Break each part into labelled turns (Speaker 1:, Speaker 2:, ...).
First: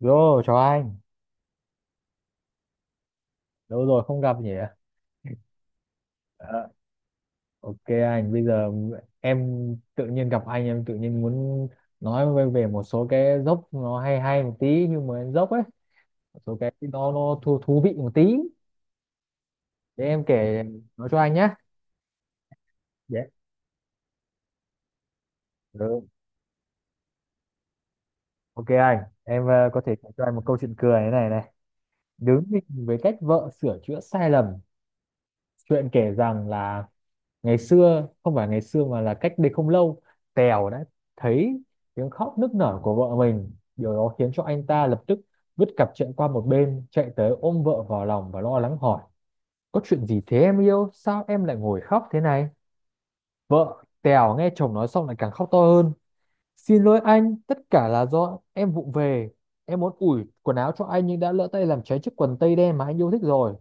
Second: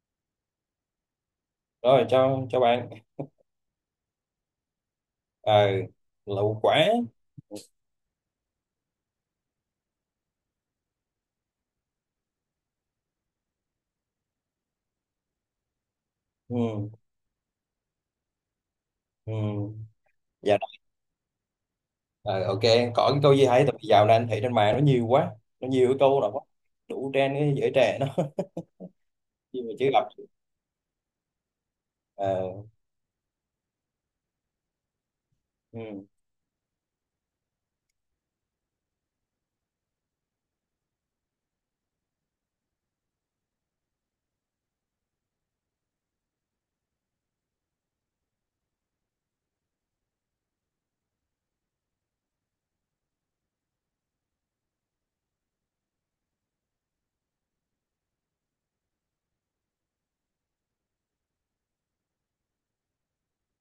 Speaker 1: Yo, chào anh.
Speaker 2: Rồi, cho bạn.
Speaker 1: Lâu rồi không gặp nhỉ?
Speaker 2: ờ Lẩu
Speaker 1: Ờ,
Speaker 2: quả.
Speaker 1: Ok anh, bây giờ em tự nhiên gặp anh em tự nhiên muốn nói về một số cái dốc nó hay hay một tí nhưng mà dốc ấy, một số cái
Speaker 2: Ừ.
Speaker 1: nó thú vị một tí.
Speaker 2: Ừ.
Speaker 1: Để em
Speaker 2: Dạ
Speaker 1: kể
Speaker 2: đó.
Speaker 1: nói cho anh nhé.
Speaker 2: Ờ, ok. Có cái
Speaker 1: dạ.
Speaker 2: câu gì hay, tại vì dạo này anh thấy trên mạng nó nhiều quá, nó nhiều cái
Speaker 1: Ừ.
Speaker 2: câu là quá đủ trend cái giới trẻ nó
Speaker 1: Ok anh, em
Speaker 2: nhưng mà
Speaker 1: có
Speaker 2: chưa
Speaker 1: thể
Speaker 2: gặp.
Speaker 1: kể cho anh một câu chuyện cười thế này này. Đứng
Speaker 2: Ờ.
Speaker 1: nhìn với cách vợ sửa chữa sai lầm. Chuyện
Speaker 2: Ừ.
Speaker 1: kể rằng là ngày xưa không phải ngày xưa mà là cách đây không lâu, Tèo đã thấy tiếng khóc nức nở của vợ mình. Điều đó khiến cho anh ta lập tức vứt cặp chuyện qua một bên, chạy tới ôm vợ vào lòng và lo lắng hỏi, có chuyện gì thế em yêu, sao em lại ngồi khóc thế này? Vợ Tèo nghe chồng nói xong lại càng khóc to hơn. Xin lỗi anh, tất cả là do em vụng về, em muốn ủi quần áo cho anh nhưng đã lỡ tay làm cháy chiếc quần tây đen mà anh yêu thích rồi.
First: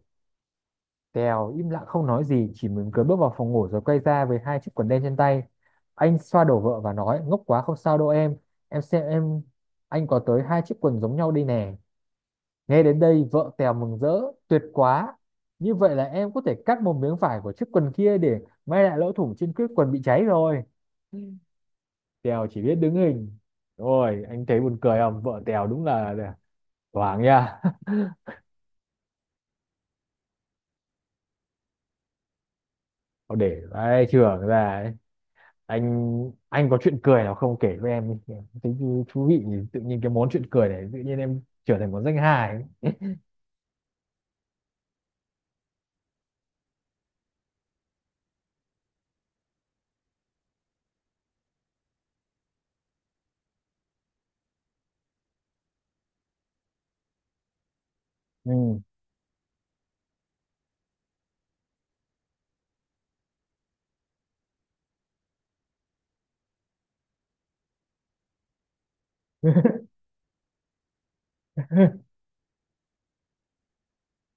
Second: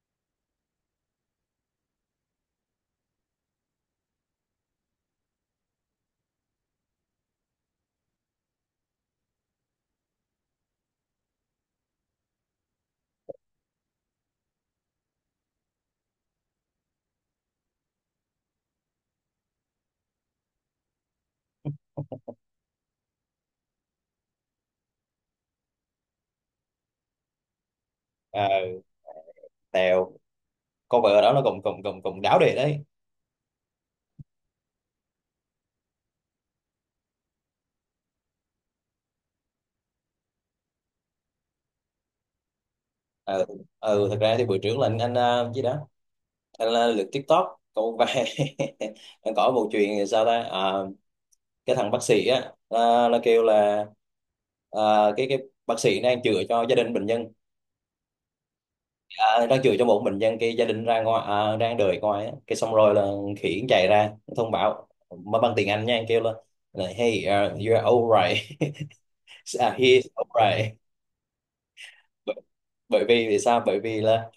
Speaker 1: Tèo im lặng không nói gì, chỉ mỉm cười bước vào phòng ngủ rồi quay ra với hai chiếc quần đen trên tay. Anh xoa đầu vợ và nói, ngốc quá không sao đâu em xem em, anh có tới hai chiếc quần giống nhau đây nè. Nghe đến đây, vợ Tèo mừng rỡ, tuyệt quá. Như vậy là em có thể cắt một miếng vải của chiếc quần kia để may lại lỗ thủng trên chiếc quần bị cháy rồi. Ừ. Tèo chỉ biết đứng hình. Rồi, anh thấy buồn cười không? Vợ Tèo đúng là thoáng nha.
Speaker 2: Ờ, tèo. Cô vợ đó nó cũng cũng cũng cũng đáo đề đấy.
Speaker 1: Để vai trưởng ra ấy. Anh có chuyện cười nào không, kể với em đi. Em thấy thú vị nhỉ? Tự nhiên cái món chuyện cười này tự nhiên em trở thành món danh hài ấy.
Speaker 2: Ờ, ừ, thật ra thì bữa trước là anh gì đó, anh lượt TikTok câu vài anh có một chuyện sao ta. Ờ, cái thằng bác sĩ á, nó kêu là cái bác sĩ đang chữa cho gia đình bệnh nhân.
Speaker 1: Ừ.
Speaker 2: À, đang chửi cho một mình dân cái gia đình ra ngoài, à, đang đợi ngoài á. Cái xong rồi là khỉ chạy ra thông báo mà bằng tiếng Anh nha anh, kêu lên là hey, you're alright à, he's alright bởi, bởi vì vì sao, bởi vì là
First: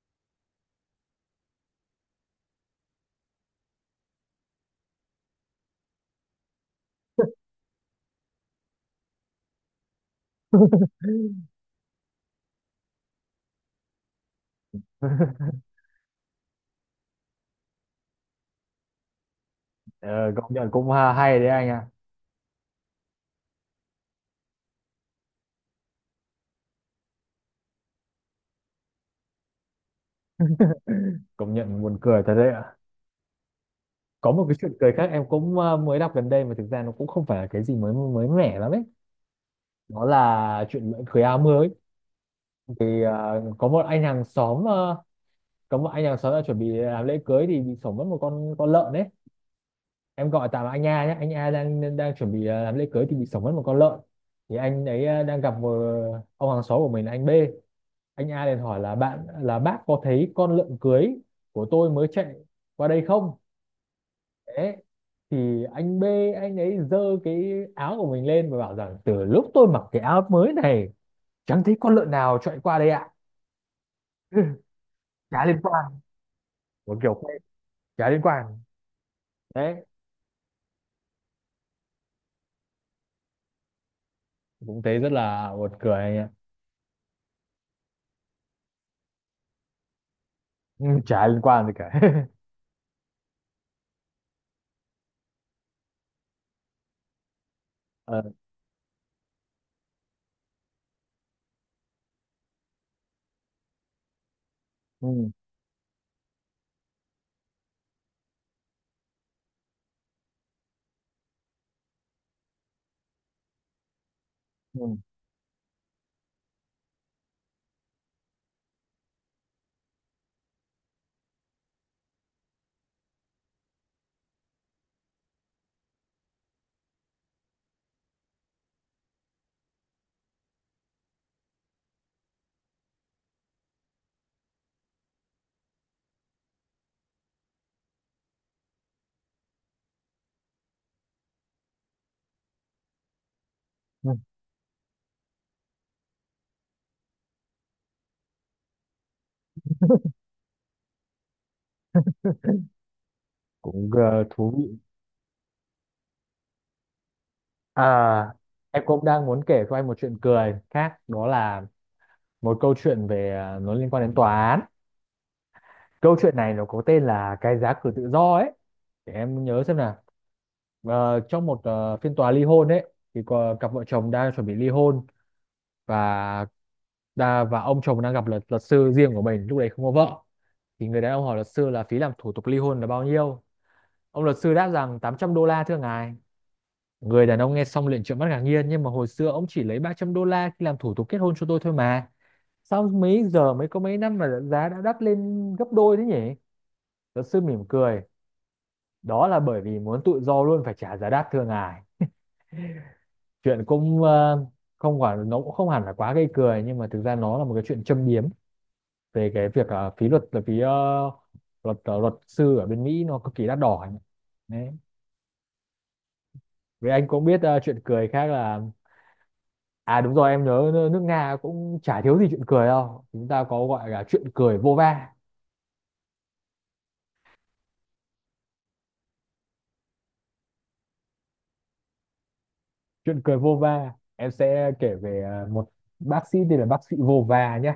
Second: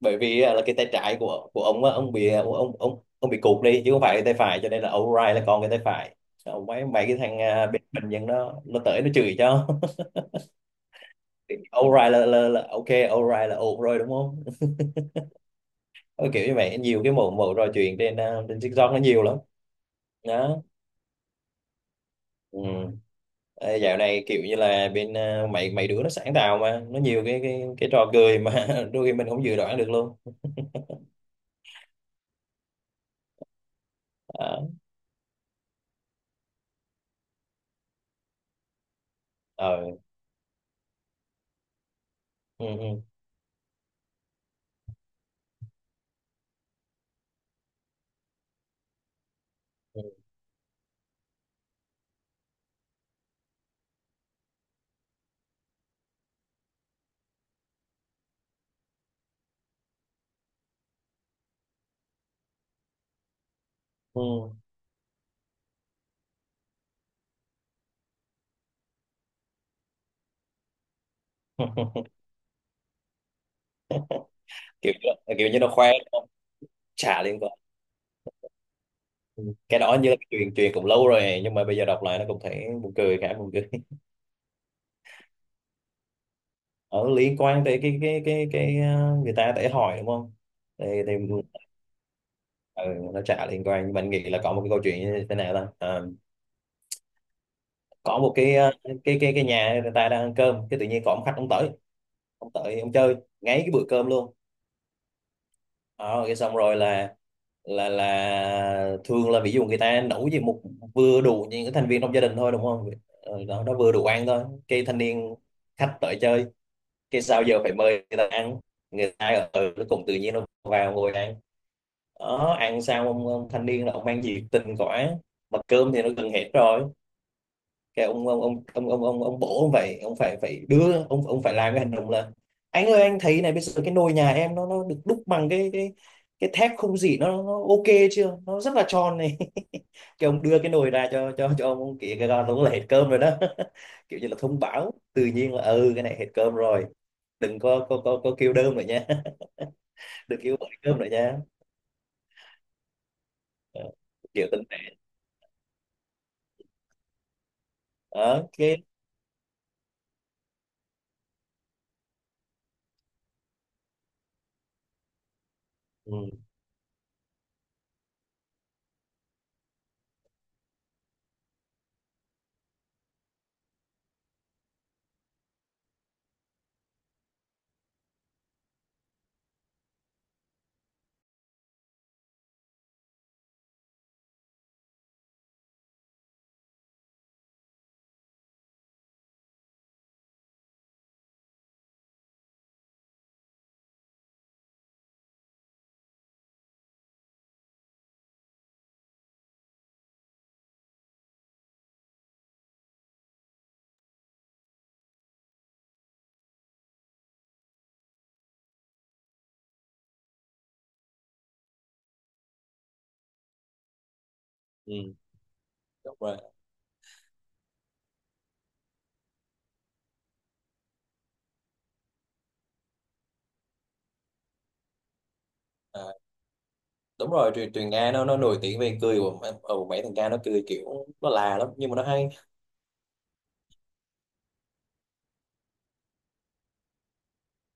Speaker 2: bởi vì á, là cái tay trái của ông á, ông bị ông bị cụt đi chứ không phải cái tay phải, cho nên là alright là còn cái tay phải. Xong mấy mấy cái thằng bên bệnh nhân đó nó tới nó chửi cho alright là ok, alright là ổn rồi đúng không. Ờ, kiểu như vậy nhiều cái mẫu mẫu trò chuyện trên trên TikTok nó nhiều lắm.
Speaker 1: Ờ, công
Speaker 2: Đó.
Speaker 1: nhận cũng hay đấy anh ạ.
Speaker 2: Ừ. Ê, dạo này kiểu như là bên mấy mấy đứa nó sáng tạo mà nó nhiều cái trò cười mà đôi khi mình không dự đoán được luôn.
Speaker 1: Công nhận buồn cười thật đấy ạ. Có một cái
Speaker 2: Đó.
Speaker 1: chuyện cười khác em cũng mới đọc gần đây mà thực ra nó cũng không phải là cái gì mới mới mẻ lắm ấy.
Speaker 2: Ờ.
Speaker 1: Đó là chuyện lễ cưới áo mới.
Speaker 2: Ừ, ừ.
Speaker 1: Thì có một anh hàng xóm đã chuẩn bị làm lễ cưới thì bị sổng mất một con lợn đấy. Em gọi tạm là anh A nhé, anh A đang đang chuẩn bị làm lễ cưới thì bị sổng mất một con lợn. Thì anh ấy đang gặp một ông hàng xóm của mình là anh B. Anh A liền hỏi là bạn là bác có thấy con lợn cưới của tôi mới chạy qua đây không?
Speaker 2: Ừ. Ừ.
Speaker 1: Đấy. Thì anh B, anh ấy giơ cái áo của mình lên và bảo rằng từ lúc tôi mặc cái áo mới này chẳng thấy con lợn nào chạy qua đây ạ.
Speaker 2: kiểu
Speaker 1: Chả
Speaker 2: kiểu
Speaker 1: liên
Speaker 2: như nó khoe
Speaker 1: quan.
Speaker 2: nó,
Speaker 1: Một kiểu
Speaker 2: trả liên quan.
Speaker 1: chả liên quan.
Speaker 2: Ừ. Cái
Speaker 1: Đấy,
Speaker 2: đó như là cái chuyện chuyện cũng lâu rồi nhưng mà bây giờ đọc lại nó cũng thấy buồn cười, khá buồn cười
Speaker 1: cũng thấy rất là buồn cười anh ạ.
Speaker 2: ở liên quan tới cái người ta để hỏi đúng không,
Speaker 1: Ừ,
Speaker 2: thì
Speaker 1: chả liên quan gì cả.
Speaker 2: ừ, nó trả liên quan nhưng mình nghĩ là có một cái câu chuyện như thế nào ta. Ờ, có
Speaker 1: Ờ,
Speaker 2: một cái, cái cái nhà người ta đang ăn cơm, cái tự nhiên có một khách ông tới, ông tới ông chơi ngay cái bữa cơm luôn.
Speaker 1: ừ,
Speaker 2: Ờ, cái xong rồi là là thường là ví dụ người ta nấu gì một vừa đủ những cái thành viên trong gia đình thôi đúng không. Ờ, đó nó vừa đủ ăn thôi cái
Speaker 1: ừ.
Speaker 2: thanh niên khách tới chơi, cái sao giờ phải mời người ta ăn, người ta ở ở nó cũng tự nhiên nó vào ngồi ăn. Đó ăn xong ông thanh niên là ông mang nhiệt tình quá mà cơm thì nó gần hết rồi. Cái ông bố ông phải, phải đưa ông, phải làm cái hành động là anh ơi anh thấy này, bây giờ cái nồi nhà em nó được đúc bằng cái cái thép không gỉ, nó ok chưa, nó rất là tròn này cái ông đưa cái nồi ra cho cho ông kia, cái con đúng là hết cơm rồi đó
Speaker 1: Ừ,
Speaker 2: kiểu như là thông báo tự nhiên là ừ cái này hết cơm rồi, đừng có kêu đơm nữa nha đừng kêu gọi cơm nữa nha. Ờ,
Speaker 1: cũng
Speaker 2: kiểu
Speaker 1: thú
Speaker 2: tình
Speaker 1: vị.
Speaker 2: thế
Speaker 1: À,
Speaker 2: đó
Speaker 1: em
Speaker 2: cái.
Speaker 1: cũng đang muốn kể cho anh một chuyện cười khác, đó là một câu chuyện về, nó liên quan đến tòa án.
Speaker 2: Ừ,
Speaker 1: Câu chuyện này nó có tên là cái giá cử tự do ấy. Để em nhớ xem nào. Ờ, trong một phiên tòa ly hôn ấy thì có cặp vợ chồng đang chuẩn bị ly hôn. Và và ông chồng đang gặp luật luật sư riêng của mình lúc đấy không có vợ. Thì người đàn ông hỏi luật sư là phí làm thủ tục ly hôn là bao nhiêu. Ông luật sư đáp rằng $800 thưa ngài. Người đàn ông nghe xong liền trợn mắt ngạc nhiên, nhưng mà hồi xưa ông chỉ lấy $300 khi làm thủ tục kết hôn cho tôi thôi mà. Sao mấy giờ mới có mấy năm mà giá đã đắt lên gấp đôi thế nhỉ? Luật sư mỉm cười. Đó là bởi vì muốn tự do luôn phải trả giá đắt thưa ngài. Chuyện cũng không quả nó cũng không hẳn là quá gây cười, nhưng mà thực ra nó là một cái chuyện châm biếm về cái việc phí luật là phí luật luật sư ở bên Mỹ nó cực kỳ đắt đỏ ấy. Đấy.
Speaker 2: ừ, đúng rồi.
Speaker 1: Với anh cũng biết chuyện cười khác là, à đúng rồi, em nhớ nước Nga cũng chả thiếu gì chuyện cười đâu. Chúng ta có gọi là chuyện cười vô va.
Speaker 2: Ờ. Đúng rồi, truyền truyền Nga nó nổi tiếng về cười của ừ, mấy thằng Nga nó cười kiểu nó là lắm nhưng mà nó hay.
Speaker 1: Chuyện cười vô va. Em sẽ kể về một bác sĩ tên là bác sĩ vô va nhé.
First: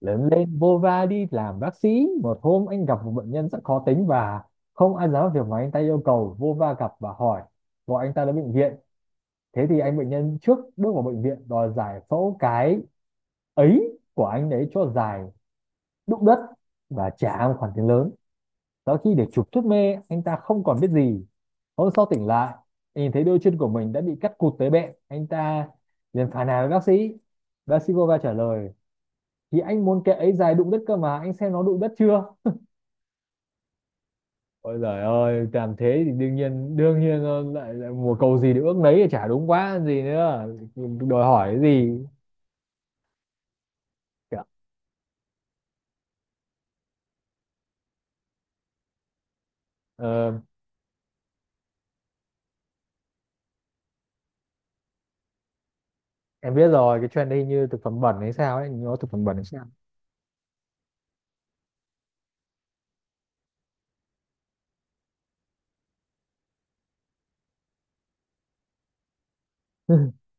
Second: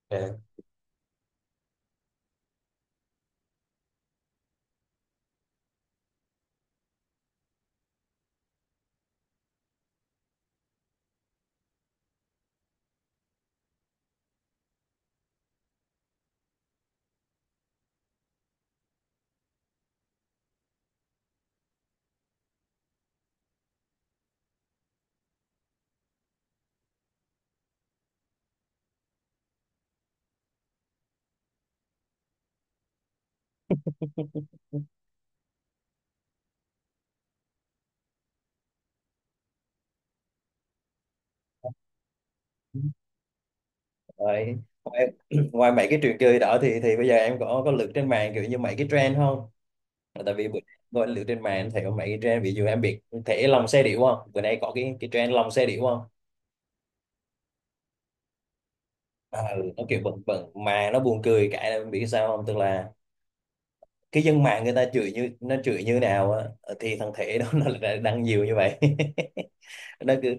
Speaker 1: Lớn
Speaker 2: Ờ.
Speaker 1: lên vô va đi làm bác sĩ. Một hôm anh gặp một bệnh nhân rất khó tính và không ăn dám việc mà anh ta yêu cầu. Vô va gặp và hỏi gọi anh ta đến bệnh viện. Thế thì anh bệnh nhân trước bước vào bệnh viện đòi giải phẫu cái ấy của anh ấy cho dài đụng đất và trả một khoản tiền lớn. Sau khi được chụp thuốc mê, anh ta không còn biết gì. Hôm sau tỉnh lại, nhìn thấy đôi chân của mình đã bị cắt cụt tới bẹn. Anh ta liền phàn nàn với bác sĩ. Bác sĩ vô va trả lời, thì anh muốn kệ ấy dài đụng đất cơ mà, anh xem nó đụng đất chưa? Ôi giời ơi, làm thế thì đương nhiên lại, lại mùa cầu gì được ước nấy thì chả đúng quá gì nữa. Đòi hỏi cái gì?
Speaker 2: Rồi. Ngoài, ngoài mấy cái trò chơi đó thì bây giờ em có lượt trên mạng kiểu như mấy cái trend không?
Speaker 1: Ờ,
Speaker 2: Tại vì bữa gọi lượt trên mạng thì có mấy cái trend, ví dụ em biết thể lòng xe điểu không? Bữa nay có cái trend lòng xe điểu không?
Speaker 1: em biết rồi, cái trend đây như thực phẩm bẩn hay sao ấy, nó thực phẩm bẩn hay
Speaker 2: À, ừ,
Speaker 1: sao?
Speaker 2: nó kiểu bẩn bẩn mà nó buồn cười, cái em biết sao không? Tức là cái dân mạng người ta chửi, như nó chửi như nào á, thì thằng thể đó nó lại đăng nhiều như vậy. nó cứ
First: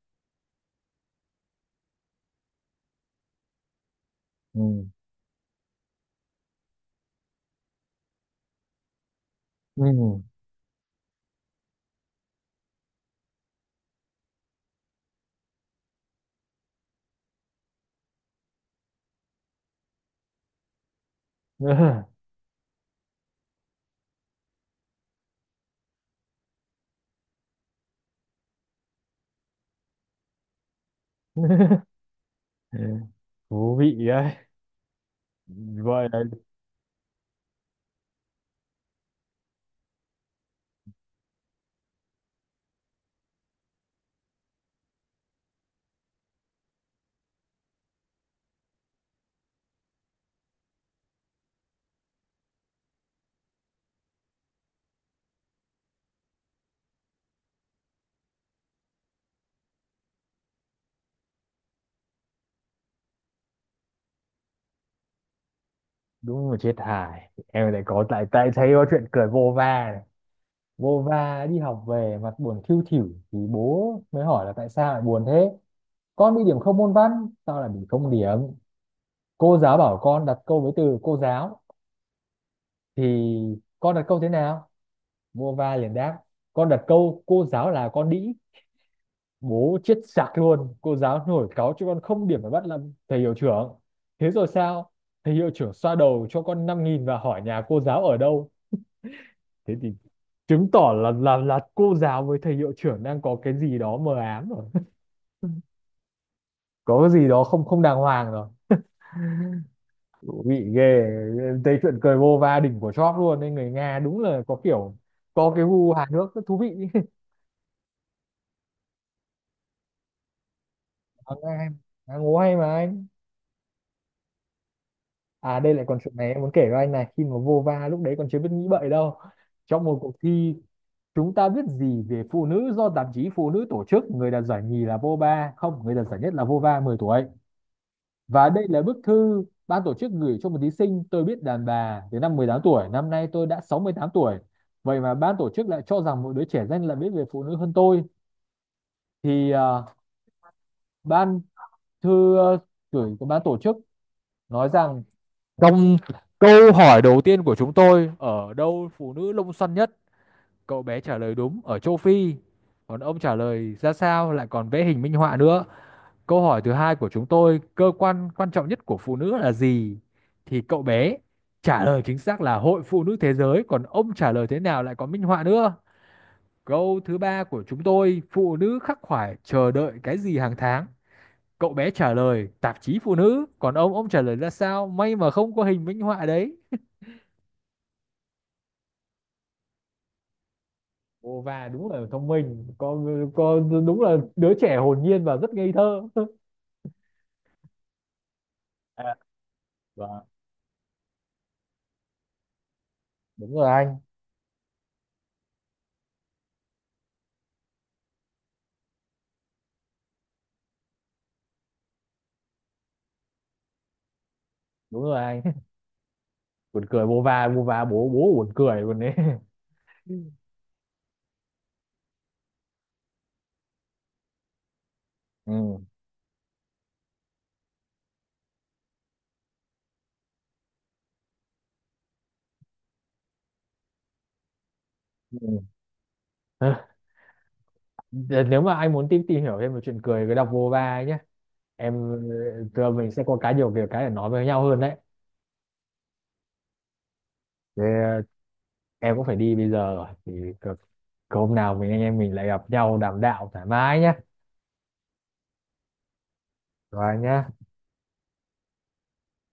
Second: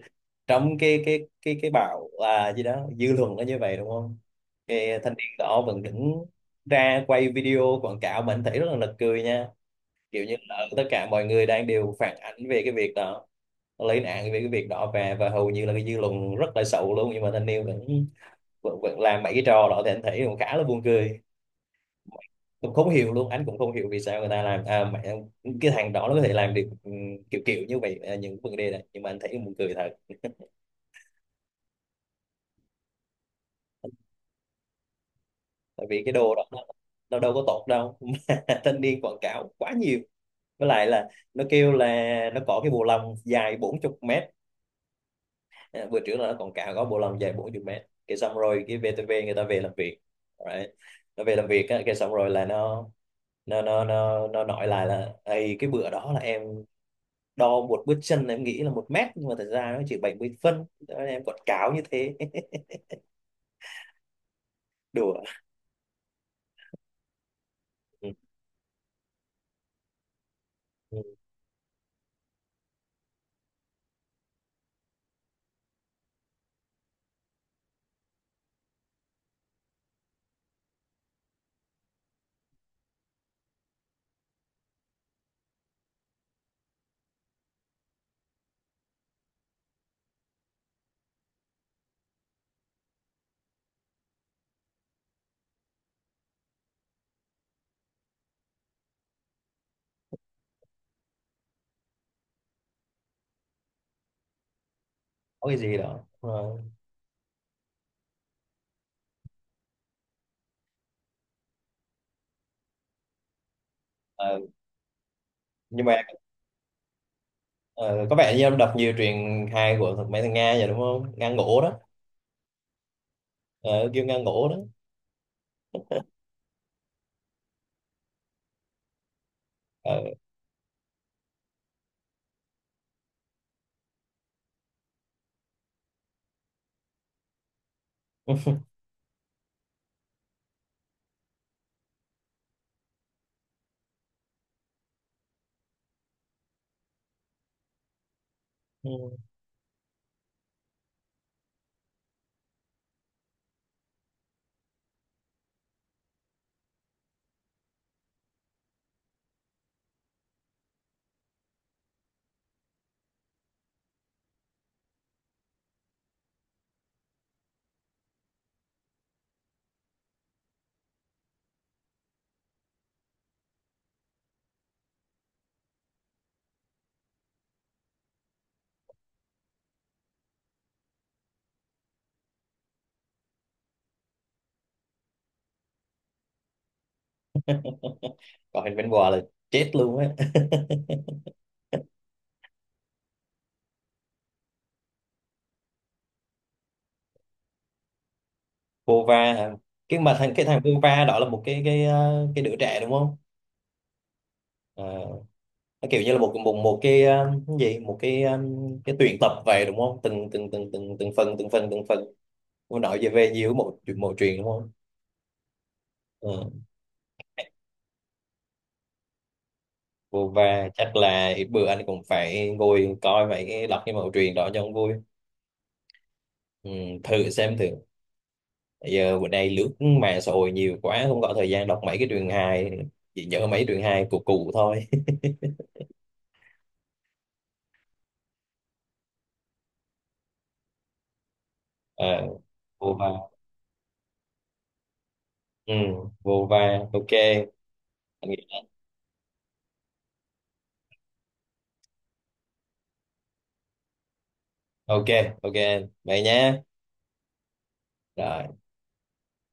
Speaker 2: trong cái bạo, gì đó, dư luận nó như vậy đúng không,
Speaker 1: Ừ.
Speaker 2: cái thanh niên đó vẫn đứng ra quay video quảng cáo, mình thấy rất là nực cười nha.
Speaker 1: Ừ.
Speaker 2: Kiểu như là tất cả mọi người đang đều phản ánh về cái việc đó, lấy nạn về cái việc đó, về và hầu như là cái dư luận rất là xấu luôn, nhưng mà thanh niên vẫn vẫn làm mấy cái trò đó thì anh thấy cũng khá là buồn cười, cũng không hiểu luôn, anh cũng không hiểu vì sao người ta làm, à, mẹ, cái thằng đó nó có thể làm được ừ, kiểu kiểu như vậy, những vấn đề này nhưng mà anh thấy buồn cười thật.
Speaker 1: Thú vị đấy.
Speaker 2: Tại vì
Speaker 1: Voi
Speaker 2: cái
Speaker 1: đấy,
Speaker 2: đồ đó nó đâu có tốt đâu mà thanh niên quảng cáo quá nhiều, với lại là nó kêu là nó có cái bộ lòng dài 40 mét. À, bữa trước là nó quảng cáo có bộ lòng dài 40 mét, cái xong rồi cái VTV người ta về làm việc, right. Nó về làm việc á, cái xong rồi là nó nó nói lại là ây, cái bữa đó là em đo một bước chân em nghĩ là 1 mét nhưng mà thật ra nó chỉ 70 phân. Thế em quảng cáo như thế đùa.
Speaker 1: đúng là chết hài. Em lại có
Speaker 2: Ừ.
Speaker 1: lại tại thấy có chuyện cười vô va này.
Speaker 2: Ừ,
Speaker 1: Vô va đi học về mặt buồn thiu thỉu thì bố mới hỏi là tại sao lại buồn thế. Con bị điểm không môn văn, tao lại bị không điểm. Cô giáo bảo con đặt câu với từ cô giáo thì con đặt câu thế nào. Vô va liền đáp, con đặt câu cô giáo là con đĩ. Bố chết sặc luôn, cô giáo nổi cáu cho con không điểm phải bắt làm thầy hiệu trưởng. Thế rồi sao? Thầy hiệu trưởng xoa đầu cho con 5.000 và hỏi nhà cô giáo ở đâu. Thế thì chứng tỏ là cô giáo với thầy hiệu trưởng đang có cái gì đó mờ ám rồi.
Speaker 2: có cái gì đó. Ờ,
Speaker 1: Có cái gì đó không không đàng hoàng rồi bị ghê. Thấy chuyện cười vô va đỉnh của chóp luôn nên người Nga đúng
Speaker 2: ờ,
Speaker 1: là có kiểu có cái
Speaker 2: nhưng
Speaker 1: gu
Speaker 2: mà.
Speaker 1: hài hước rất thú vị.
Speaker 2: Ờ, có vẻ như ông đọc nhiều truyện hài của thằng mấy thằng Nga vậy đúng không? Nga
Speaker 1: Ờ, Nga
Speaker 2: ngổ
Speaker 1: em,
Speaker 2: đó,
Speaker 1: Nga ngố hay mà anh.
Speaker 2: ờ, kêu Nga ngổ đó.
Speaker 1: À đây lại còn chuyện này em muốn kể với anh này, khi mà vô va lúc đấy còn chưa biết nghĩ bậy đâu. Trong
Speaker 2: Ờ.
Speaker 1: một cuộc thi chúng ta biết gì về phụ nữ do tạp chí phụ nữ tổ chức, người đạt giải nhì là Vova không, người đạt giải nhất là Vova 10 tuổi. Và đây là bức thư ban tổ chức gửi cho một thí sinh, tôi biết đàn bà từ năm 18 tuổi, năm nay tôi đã 68 tuổi. Vậy mà ban tổ chức lại cho rằng một đứa trẻ danh là biết về phụ nữ hơn tôi. Thì ban thư gửi của ban tổ chức nói rằng, trong câu hỏi đầu tiên của chúng tôi, ở đâu phụ nữ lông xoăn nhất? Cậu bé trả lời đúng, ở châu Phi. Còn ông trả lời ra sao, lại còn vẽ hình minh họa nữa. Câu hỏi thứ hai của chúng tôi, cơ quan quan trọng nhất của phụ nữ là gì? Thì cậu bé trả lời chính xác là Hội Phụ nữ Thế giới, còn ông trả lời thế nào lại có minh họa nữa. Câu thứ ba của chúng tôi, phụ nữ khắc khoải chờ đợi cái gì hàng tháng? Cậu bé trả lời tạp chí phụ nữ, còn ông trả lời ra sao? May mà không có hình minh họa đấy.
Speaker 2: Còn hình bên bò là chết luôn á
Speaker 1: Ồ và đúng là thông minh, con đúng là đứa trẻ hồn nhiên và rất ngây thơ. À,
Speaker 2: Vova hả? Cái mà
Speaker 1: vâng,
Speaker 2: thằng cái thằng Vova đó là một cái cái đứa trẻ đúng không?
Speaker 1: đúng rồi anh,
Speaker 2: Ờ, nó kiểu như là một một một cái, cái gì, một cái, cái tuyển tập về đúng không? Từng từng từng từng từng phần, từng phần. Nó nói về về nhiều một một truyện đúng không?
Speaker 1: đúng rồi anh.
Speaker 2: Ờ,
Speaker 1: Buồn cười Bova Bova, bố bố buồn cười luôn đấy.
Speaker 2: vô. Chắc là ít bữa anh cũng phải ngồi coi mấy cái, đọc cái mẫu truyện đó cho ông vui.
Speaker 1: Ừ.
Speaker 2: Ừ, thử xem thử. Bây giờ bữa nay lướt mạng xã hội nhiều quá không có thời gian đọc mấy cái truyền hài, chỉ nhớ mấy truyền hài của cụ thôi.
Speaker 1: Ừ. Ừ. Nếu mà anh muốn tìm tìm hiểu thêm về chuyện cười cứ đọc Bova ấy nhé. Em
Speaker 2: À,
Speaker 1: tụi
Speaker 2: vô
Speaker 1: mình sẽ
Speaker 2: va.
Speaker 1: có cái nhiều kiểu cái để nói với nhau hơn đấy.
Speaker 2: Ừ, vô va. Ok.
Speaker 1: Thế,
Speaker 2: Anh nghĩ-
Speaker 1: em cũng phải đi bây giờ rồi thì cực- hôm nào mình anh em mình lại gặp nhau đàm đạo thoải mái nhé.
Speaker 2: ok. Ok, vậy nhé.
Speaker 1: Rồi nhé.
Speaker 2: Rồi.